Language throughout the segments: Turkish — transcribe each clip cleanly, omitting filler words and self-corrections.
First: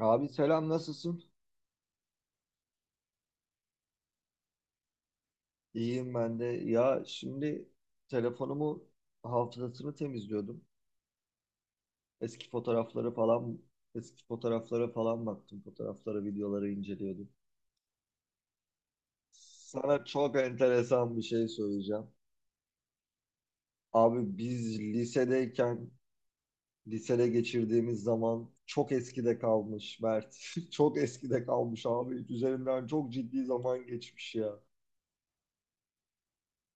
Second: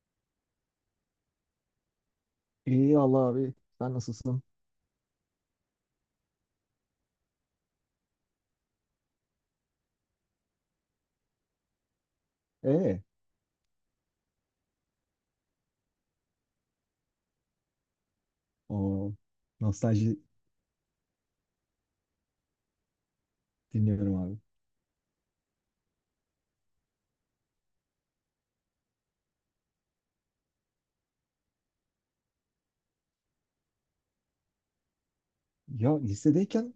Abi selam, nasılsın? İyi Allah abi. Sen nasılsın? İyiyim ben de. Ya şimdi telefonumu hafızasını temizliyordum. Eski Ee, fotoğrafları falan eski fotoğraflara falan baktım. Fotoğraflara, videoları inceliyordum. O Sana nostalji çok enteresan bir şey söyleyeceğim. dinliyorum Abi abi. biz lisedeyken lisede geçirdiğimiz zaman çok eskide kalmış Mert. Çok eskide kalmış abi. Üzerinden çok ciddi zaman geçmiş ya. Ya lisedeyken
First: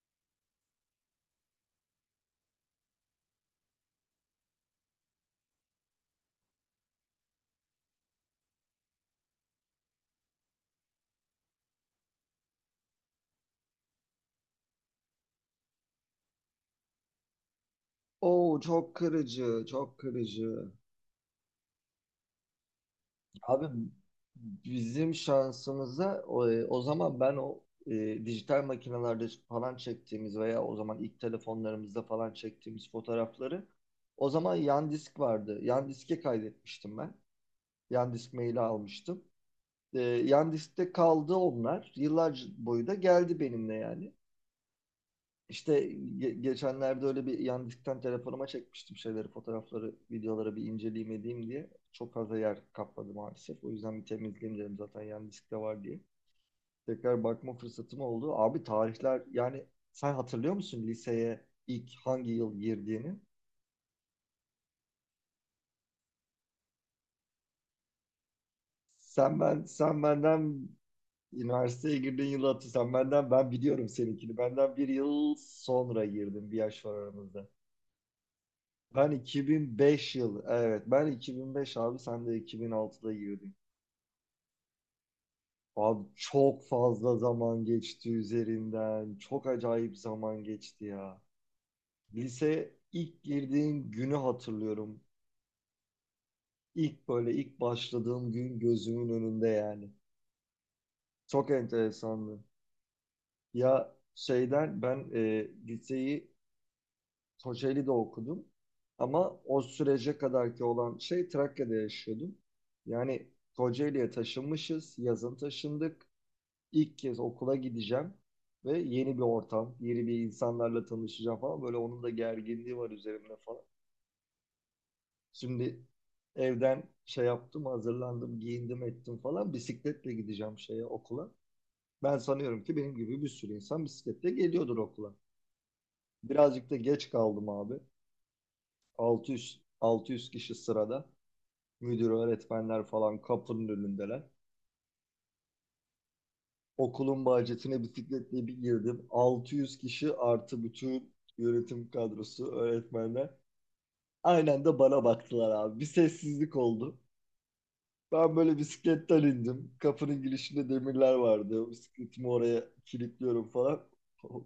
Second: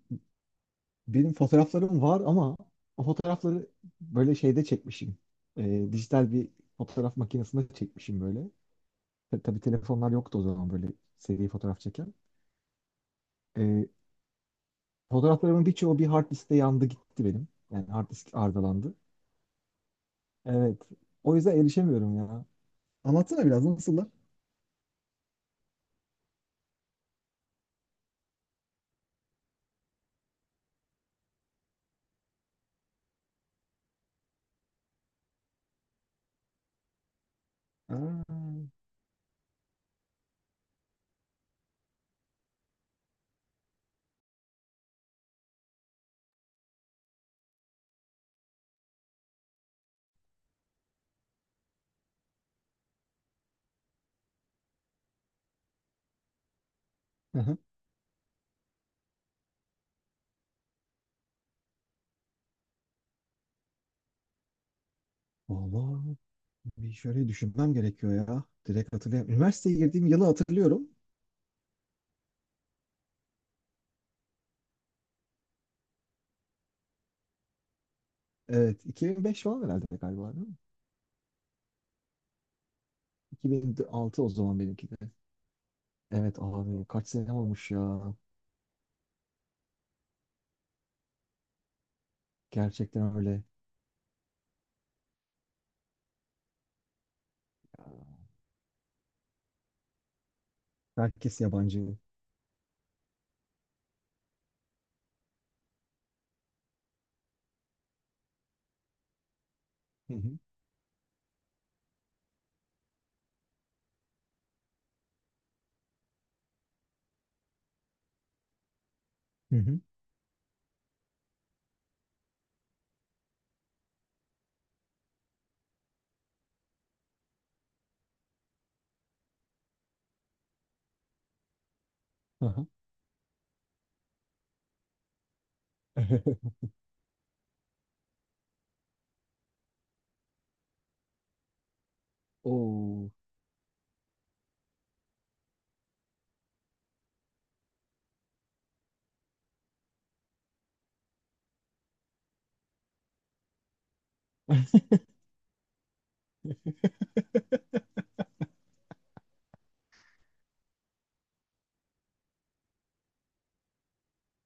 benim fotoğraflarım var ama o fotoğrafları böyle şeyde çekmişim. Dijital bir fotoğraf makinesinde çekmişim böyle. Tabi tabii telefonlar yoktu o zaman böyle seri fotoğraf çeken. Ee, Fotoğraflarımın birçoğu bir hard diskte yandı gitti benim. Yani hard disk Oo, çok arızalandı. kırıcı, çok kırıcı. Evet. O yüzden erişemiyorum ya. Anlatsana biraz Abi nasıllar? bizim şansımıza o zaman ben dijital makinelerde falan çektiğimiz veya o zaman ilk telefonlarımızda falan çektiğimiz fotoğrafları o zaman yan disk vardı. Yan diske kaydetmiştim ben. Yan disk maili Aa. almıştım. Yan diskte kaldı onlar. Yıllar boyu da geldi benimle yani. İşte geçenlerde öyle bir yandıktan telefonuma çekmiştim şeyleri, fotoğrafları, videoları bir inceleyeyim edeyim diye. Çok fazla yer kapladı maalesef. O yüzden bir temizleyeyim dedim zaten yan diskte var diye. Tekrar Hı bakma hı. fırsatım oldu. Abi tarihler yani, sen hatırlıyor musun liseye ilk hangi yıl girdiğini? Vallahi. Bir şöyle düşünmem gerekiyor ya. Direkt Sen hatırlayamıyorum. ben Üniversiteye sen girdiğim yılı benden hatırlıyorum. üniversiteye girdiğin yılı hatır. Sen benden, ben biliyorum seninkini. Benden 1 yıl sonra girdim. 1 yaş var aramızda. Evet, 2005 Ben falan 2005 herhalde galiba yıl değil mi? evet ben 2005 abi, sen de 2006'da girdin. 2006 o zaman benimki de. Abi Evet çok abi kaç fazla sene zaman olmuş ya. geçti üzerinden. Çok acayip zaman geçti ya. Lise Gerçekten ilk öyle. girdiğim günü hatırlıyorum. İlk başladığım gün gözümün önünde yani. Herkes Çok yabancı. enteresandı. Ya şeyden ben liseyi Kocaeli'de okudum. Ama o Hı sürece hı. kadarki olan şey Trakya'da yaşıyordum. Yani Kocaeli'ye taşınmışız, yazın taşındık. İlk kez okula gideceğim ve yeni bir Hı ortam, hı. yeni bir insanlarla tanışacağım falan. Böyle onun da gerginliği var üzerimde falan. Şimdi evden şey yaptım, hazırlandım, giyindim ettim falan. Bisikletle gideceğim şeye okula. Ben sanıyorum Aha. ki benim gibi bir sürü insan bisikletle geliyordur okula. Birazcık da geç kaldım abi. 600 kişi sırada. Müdür, öğretmenler Oo. falan kapının önündeler. Okulun bahçesine bisikletle bir girdim. 600 kişi artı bütün yönetim kadrosu, öğretmenler. Aynen de bana baktılar abi. Bir sessizlik oldu. Ben böyle bisikletten indim. Kapının girişinde demirler vardı. Bisikletimi oraya kilitliyorum falan.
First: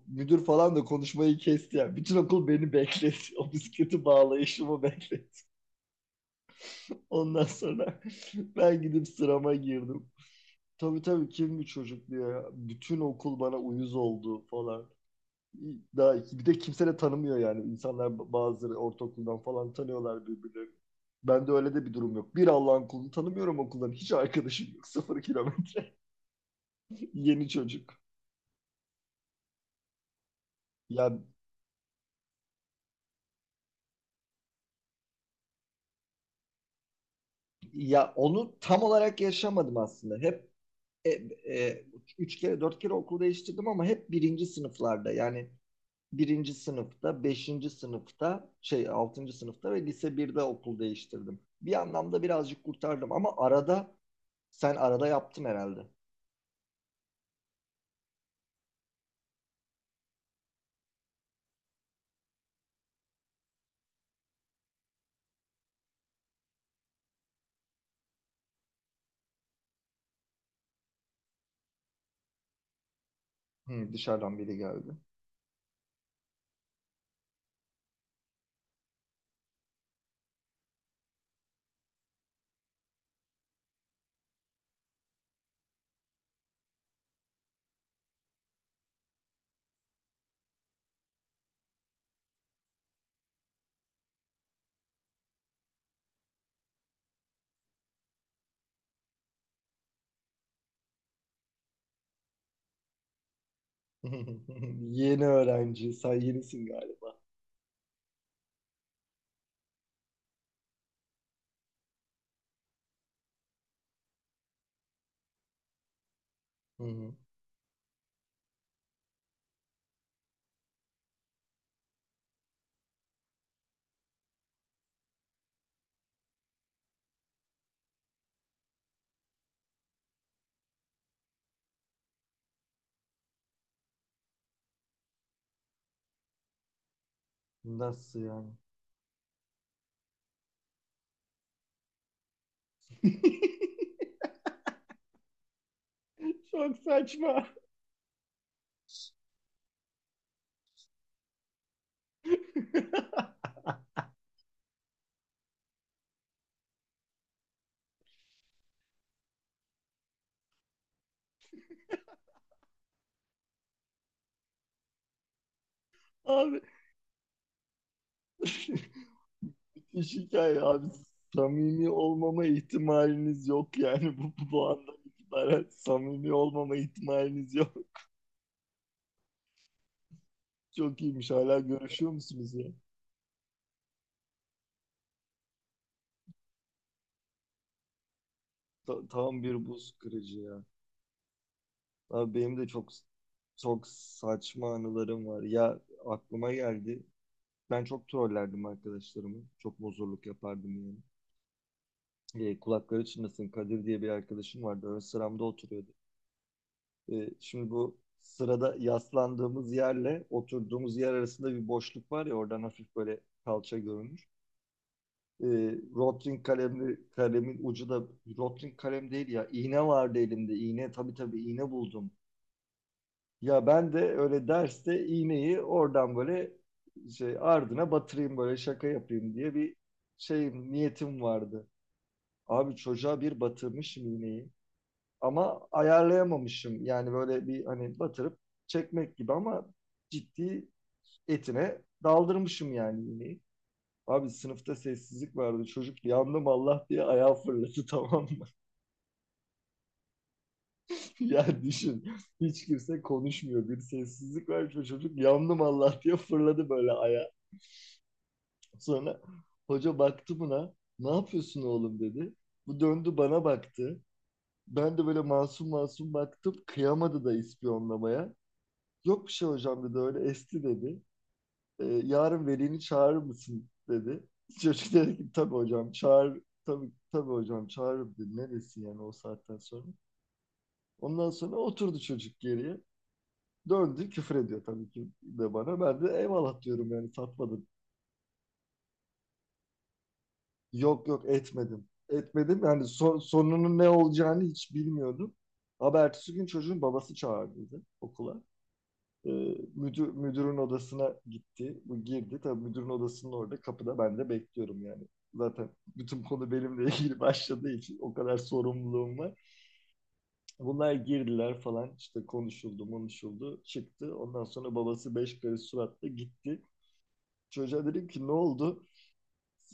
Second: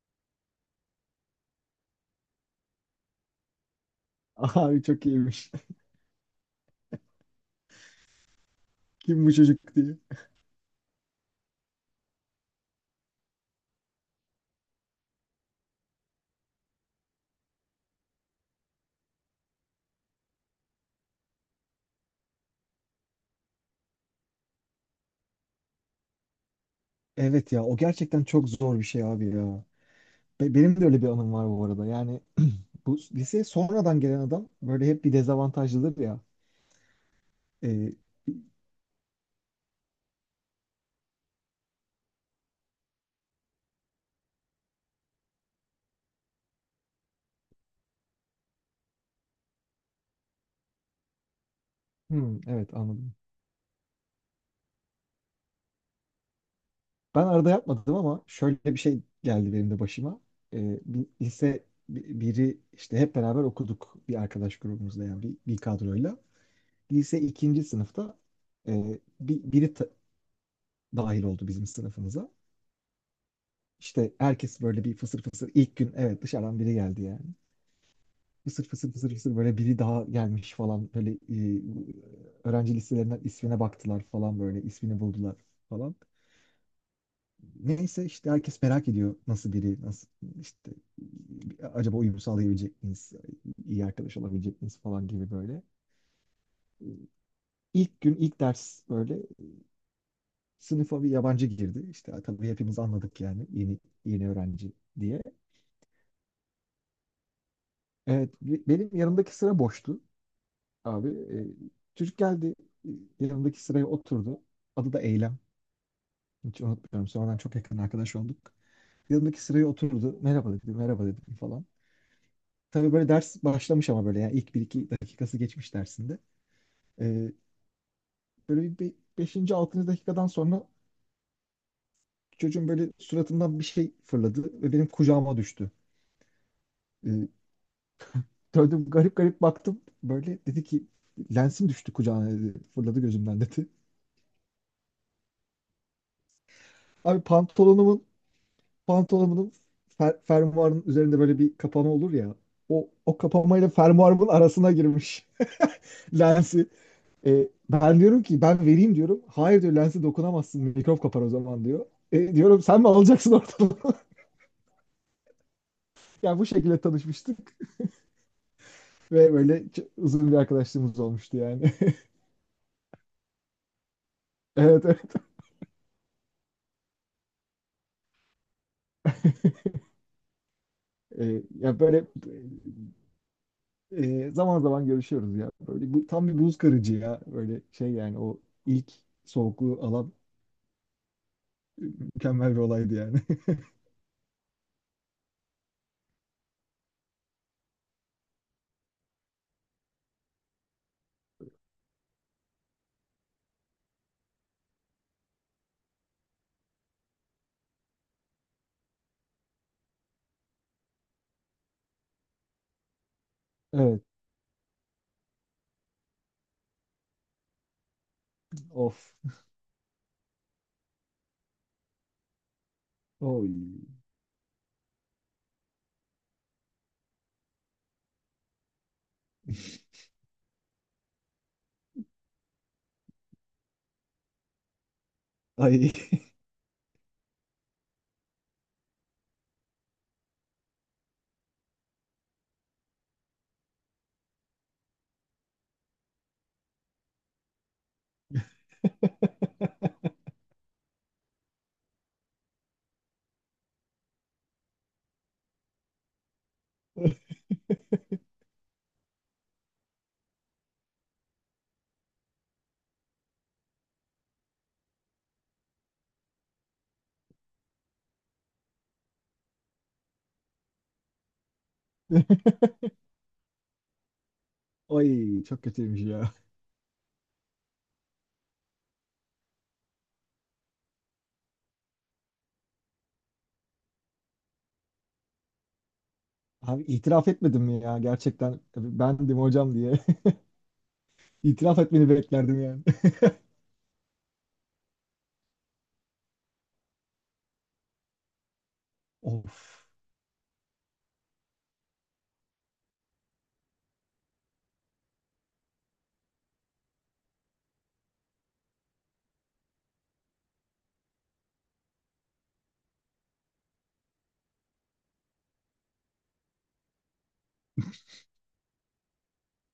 Müdür falan da konuşmayı kesti yani. Bütün okul beni bekletti. O bisikleti bağlayışımı Abi çok bekletti. iyiymiş. Ondan sonra ben gidip Kim bu sırama çocuk diye. girdim. Tabii tabii, kim bir çocuk diyor ya. Bütün okul bana uyuz oldu falan. Daha iki. Bir de kimse de tanımıyor yani. İnsanlar bazıları ortaokuldan falan tanıyorlar birbirlerini. Ben de öyle de bir durum yok. Bir Allah'ın kulunu tanımıyorum okuldan. Hiç arkadaşım yok. Sıfır kilometre. Yeni Evet ya o çocuk. gerçekten çok zor bir şey abi ya. Benim de öyle bir Ya anım var bu arada. Yani bu liseye sonradan gelen adam böyle hep bir dezavantajlıdır ya. Ee, ya onu tam olarak yaşamadım aslında. Hep e, e, üç kere dört kere okul değiştirdim ama hep birinci sınıflarda. Yani birinci sınıfta, beşinci sınıfta, şey altıncı sınıfta ve lise birde okul değiştirdim. Bir anlamda Hmm, birazcık evet kurtardım anladım. ama arada sen arada yaptın herhalde. Ben arada yapmadım ama şöyle bir şey geldi benim de başıma. Bir biri işte hep beraber okuduk bir arkadaş grubumuzla yani bir kadroyla. Lise ikinci sınıfta biri dahil oldu bizim sınıfımıza. Hı, İşte dışarıdan biri herkes böyle bir geldi. fısır fısır ilk gün evet dışarıdan biri geldi yani. Fısır fısır fısır fısır böyle biri daha gelmiş falan böyle öğrenci listelerinden ismine baktılar falan böyle ismini buldular falan. Neyse işte herkes merak ediyor nasıl biri, nasıl işte acaba uyum sağlayabilecek miyiz, iyi arkadaş olabilecek miyiz falan gibi böyle. İlk gün ilk ders böyle sınıfa bir yabancı girdi. İşte tabii hepimiz anladık yani yeni öğrenci diye. Yeni öğrenci, sen yenisin galiba. Evet benim yanımdaki sıra boştu abi. Çocuk geldi, e, yanımdaki sıraya oturdu. Adı da Eylem. Hiç Hı unutmuyorum. hı. Sonradan çok yakın arkadaş olduk. Yanımdaki sıraya oturdu. Merhaba dedi, merhaba dedim falan. Tabii böyle ders başlamış ama böyle yani ilk bir iki dakikası geçmiş dersinde. Ee, Böyle bir 5. 6. dakikadan sonra çocuğun böyle suratından bir şey fırladı ve benim kucağıma düştü. Ee, Nasıl yani? Şöyle garip garip baktım böyle, dedi ki lensim düştü kucağına dedi. Fırladı gözümden dedi. Çok Abi saçma. pantolonumun pantolonumun fermuarının üzerinde böyle bir kapama olur ya. O kapamayla fermuarımın arasına girmiş lensi. E, ben diyorum ki ben vereyim diyorum. Hayır diyor, lense dokunamazsın mikrop kapar o zaman diyor. E, diyorum sen mi alacaksın ortalığı? Yani bu Abi şekilde tanışmıştık ve böyle müthiş uzun bir hikaye abi. arkadaşlığımız olmuştu yani. Samimi olmama ihtimaliniz yok yani bu, bu Evet. andan Evet. itibaren samimi olmama ihtimaliniz yok. Çok iyiymiş. E, Hala ya böyle, görüşüyor musunuz ya? Zaman zaman görüşüyoruz ya. Böyle bu tam bir buz kırıcı ya. Böyle şey yani o ilk Tam bir soğukluğu buz alan kırıcı ya. Abi mükemmel benim bir de çok olaydı yani. çok saçma anılarım var. Ya, aklıma geldi. Ben çok trollerdim arkadaşlarımı. Çok bozurluk yapardım yani. E, kulakları çınlasın, Kadir diye bir arkadaşım vardı. Ön sıramda oturuyordu. E, şimdi bu sırada yaslandığımız yerle oturduğumuz yer arasında bir boşluk var ya, oradan hafif böyle kalça Evet. görünür. E, Rotring kalemli, kalemin ucu da Rotring kalem Of. değil ya. İğne vardı elimde. İğne tabii tabii iğne buldum. Oy. Ya ben de öyle derste iğneyi oradan böyle şey ardına batırayım, böyle şaka yapayım diye bir şey niyetim vardı. Abi çocuğa bir batırmışım iğneyi ama ayarlayamamışım. Yani böyle bir, hani batırıp çekmek gibi ama ciddi etine daldırmışım yani iğneyi. Abi sınıfta sessizlik vardı. Çocuk yandım Allah diye ayağı fırladı, tamam mı? Ya düşün. Hiç kimse konuşmuyor. Bir sessizlik var. Çocuk yandım Allah diye fırladı böyle ayağı. Ay. Sonra hoca baktı buna. Ne yapıyorsun oğlum dedi. Bu döndü bana baktı. Ben de böyle masum masum baktım. Kıyamadı da ispiyonlamaya. Yok bir şey hocam dedi, öyle esti dedi. E, yarın velini çağırır mısın dedi. Çocuk dedi ki, Ay tabii çok hocam kötüymüş ya. çağır, tabii tabii hocam çağırırım dedi. Neresi yani o saatten sonra. Ondan sonra oturdu çocuk geriye. Döndü küfür ediyor tabii ki de bana. Ben de eyvallah Abi diyorum yani, itiraf etmedim satmadım. mi ya, gerçekten bendim hocam diye. Yok yok, İtiraf etmedim. etmeni Etmedim beklerdim yani. yani sonunun ne olacağını hiç bilmiyordum. Ama ertesi gün çocuğun babası çağırdı okula. E, Of. Müdürün odasına gitti. Bu girdi. Tabii müdürün odasının orada kapıda ben de bekliyorum yani. Zaten bütün konu benimle ilgili başladığı için o kadar sorumluluğum var. Bunlar girdiler falan, işte konuşuldu konuşuldu çıktı. Ondan sonra babası 5 karış suratla gitti. Çocuğa dedim ki ne oldu?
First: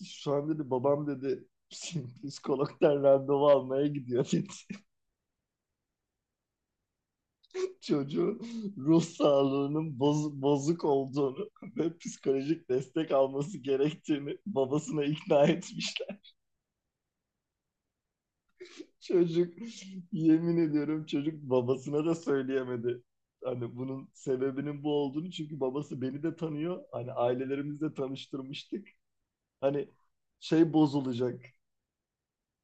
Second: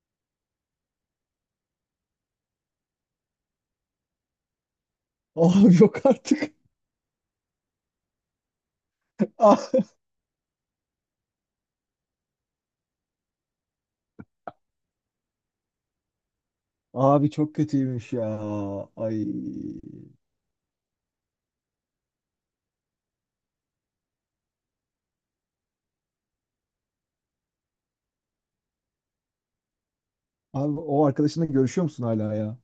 Şu an dedi babam dedi psikologdan randevu almaya gidiyor dedi. Abi yok artık. Çocuğu ruh Ah. sağlığının bozuk olduğunu ve psikolojik destek alması gerektiğini babasına ikna etmişler. Abi çok kötüymüş ya. Ay. Çocuk, yemin ediyorum çocuk babasına da söyleyemedi. Hani bunun sebebinin bu olduğunu, çünkü babası beni de tanıyor. Hani ailelerimizle tanıştırmıştık. Hani şey Abi o bozulacak. arkadaşınla görüşüyor musun hala ya?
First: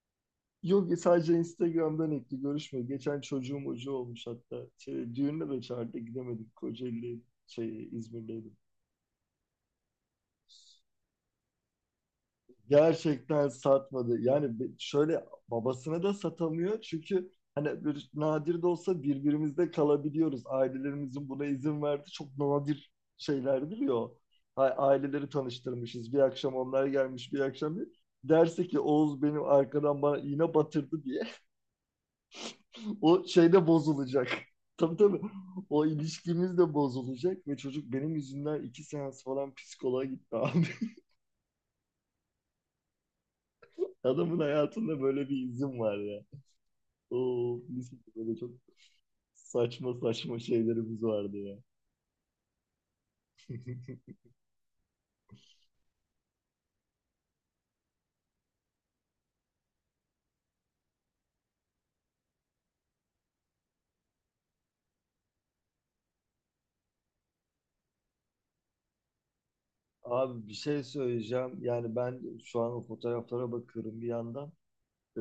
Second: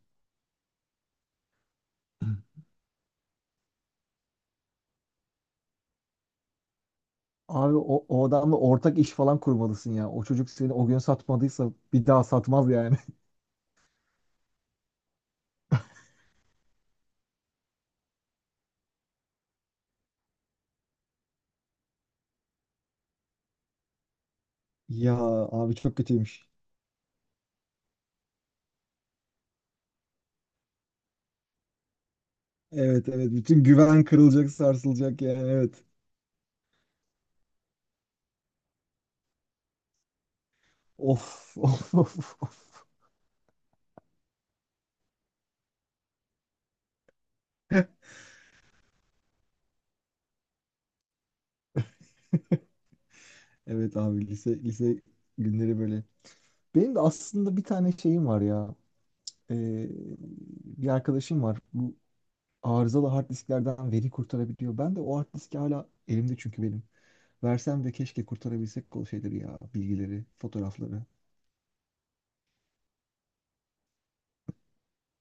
Yok, sadece Instagram'dan ekli görüşme. Geçen çocuğum ucu olmuş hatta. Şey, düğününe de çağırdı gidemedik. Kocaeli, Abi şey o İzmir'deydi. adamla ortak iş falan kurmalısın ya. O çocuk seni o gün satmadıysa bir daha satmaz yani. Gerçekten satmadı. Yani şöyle babasına da satamıyor. Çünkü hani bir, nadir de olsa birbirimizde kalabiliyoruz. Ailelerimizin buna izin verdi. Çok nadir şeylerdir ya o. Ya Aileleri abi çok tanıştırmışız. Bir kötüymüş. akşam onlar gelmiş, bir akşam bir. Derse ki Oğuz benim arkadan bana iğne batırdı diye. Evet, O evet, bütün şeyde güven bozulacak. kırılacak, Tabii tabii. sarsılacak yani, evet. O ilişkimiz de bozulacak ve çocuk benim yüzümden 2 seans falan psikoloğa gitti abi. Of of of of. Adamın hayatında böyle bir izin var ya. Oo, mis gibi böyle çok saçma saçma şeylerimiz vardı ya. Evet abi, lise günleri böyle. Benim de aslında bir tane şeyim var ya. Ee, Bir arkadaşım var. Bu arızalı hard disklerden veri kurtarabiliyor. Ben de o hard diski hala elimde çünkü benim. Versem de keşke kurtarabilsek o şeyleri ya. Bilgileri, Abi bir şey fotoğrafları. söyleyeceğim. Yani ben şu an o fotoğraflara bakıyorum bir yandan. Ee,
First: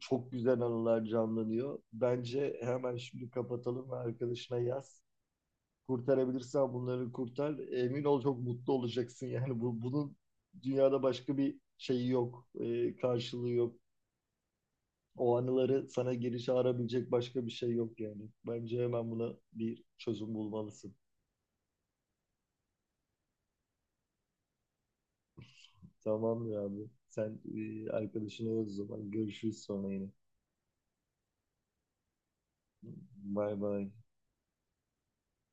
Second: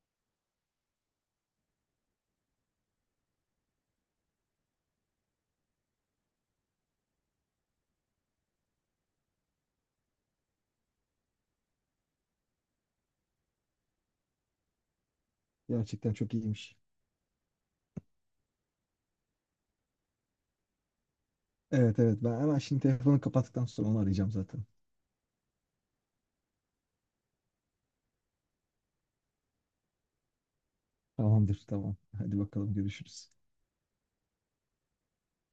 Çok güzel anılar canlanıyor. Bence hemen şimdi kapatalım ve arkadaşına yaz. Kurtarabilirsen bunları kurtar. Emin ol çok mutlu olacaksın. Yani bunun dünyada başka bir şeyi yok. Karşılığı yok. O anıları Gerçekten sana çok geri iyiymiş. çağırabilecek başka bir şey yok yani. Bence hemen buna bir çözüm bulmalısın. Evet, evet, ben hemen şimdi telefonu kapattıktan sonra onu arayacağım zaten. Tamamdır abi. Sen arkadaşına yaz o zaman. Görüşürüz sonra yine. Tamamdır, tamam. Hadi bakalım, görüşürüz. Bay bay.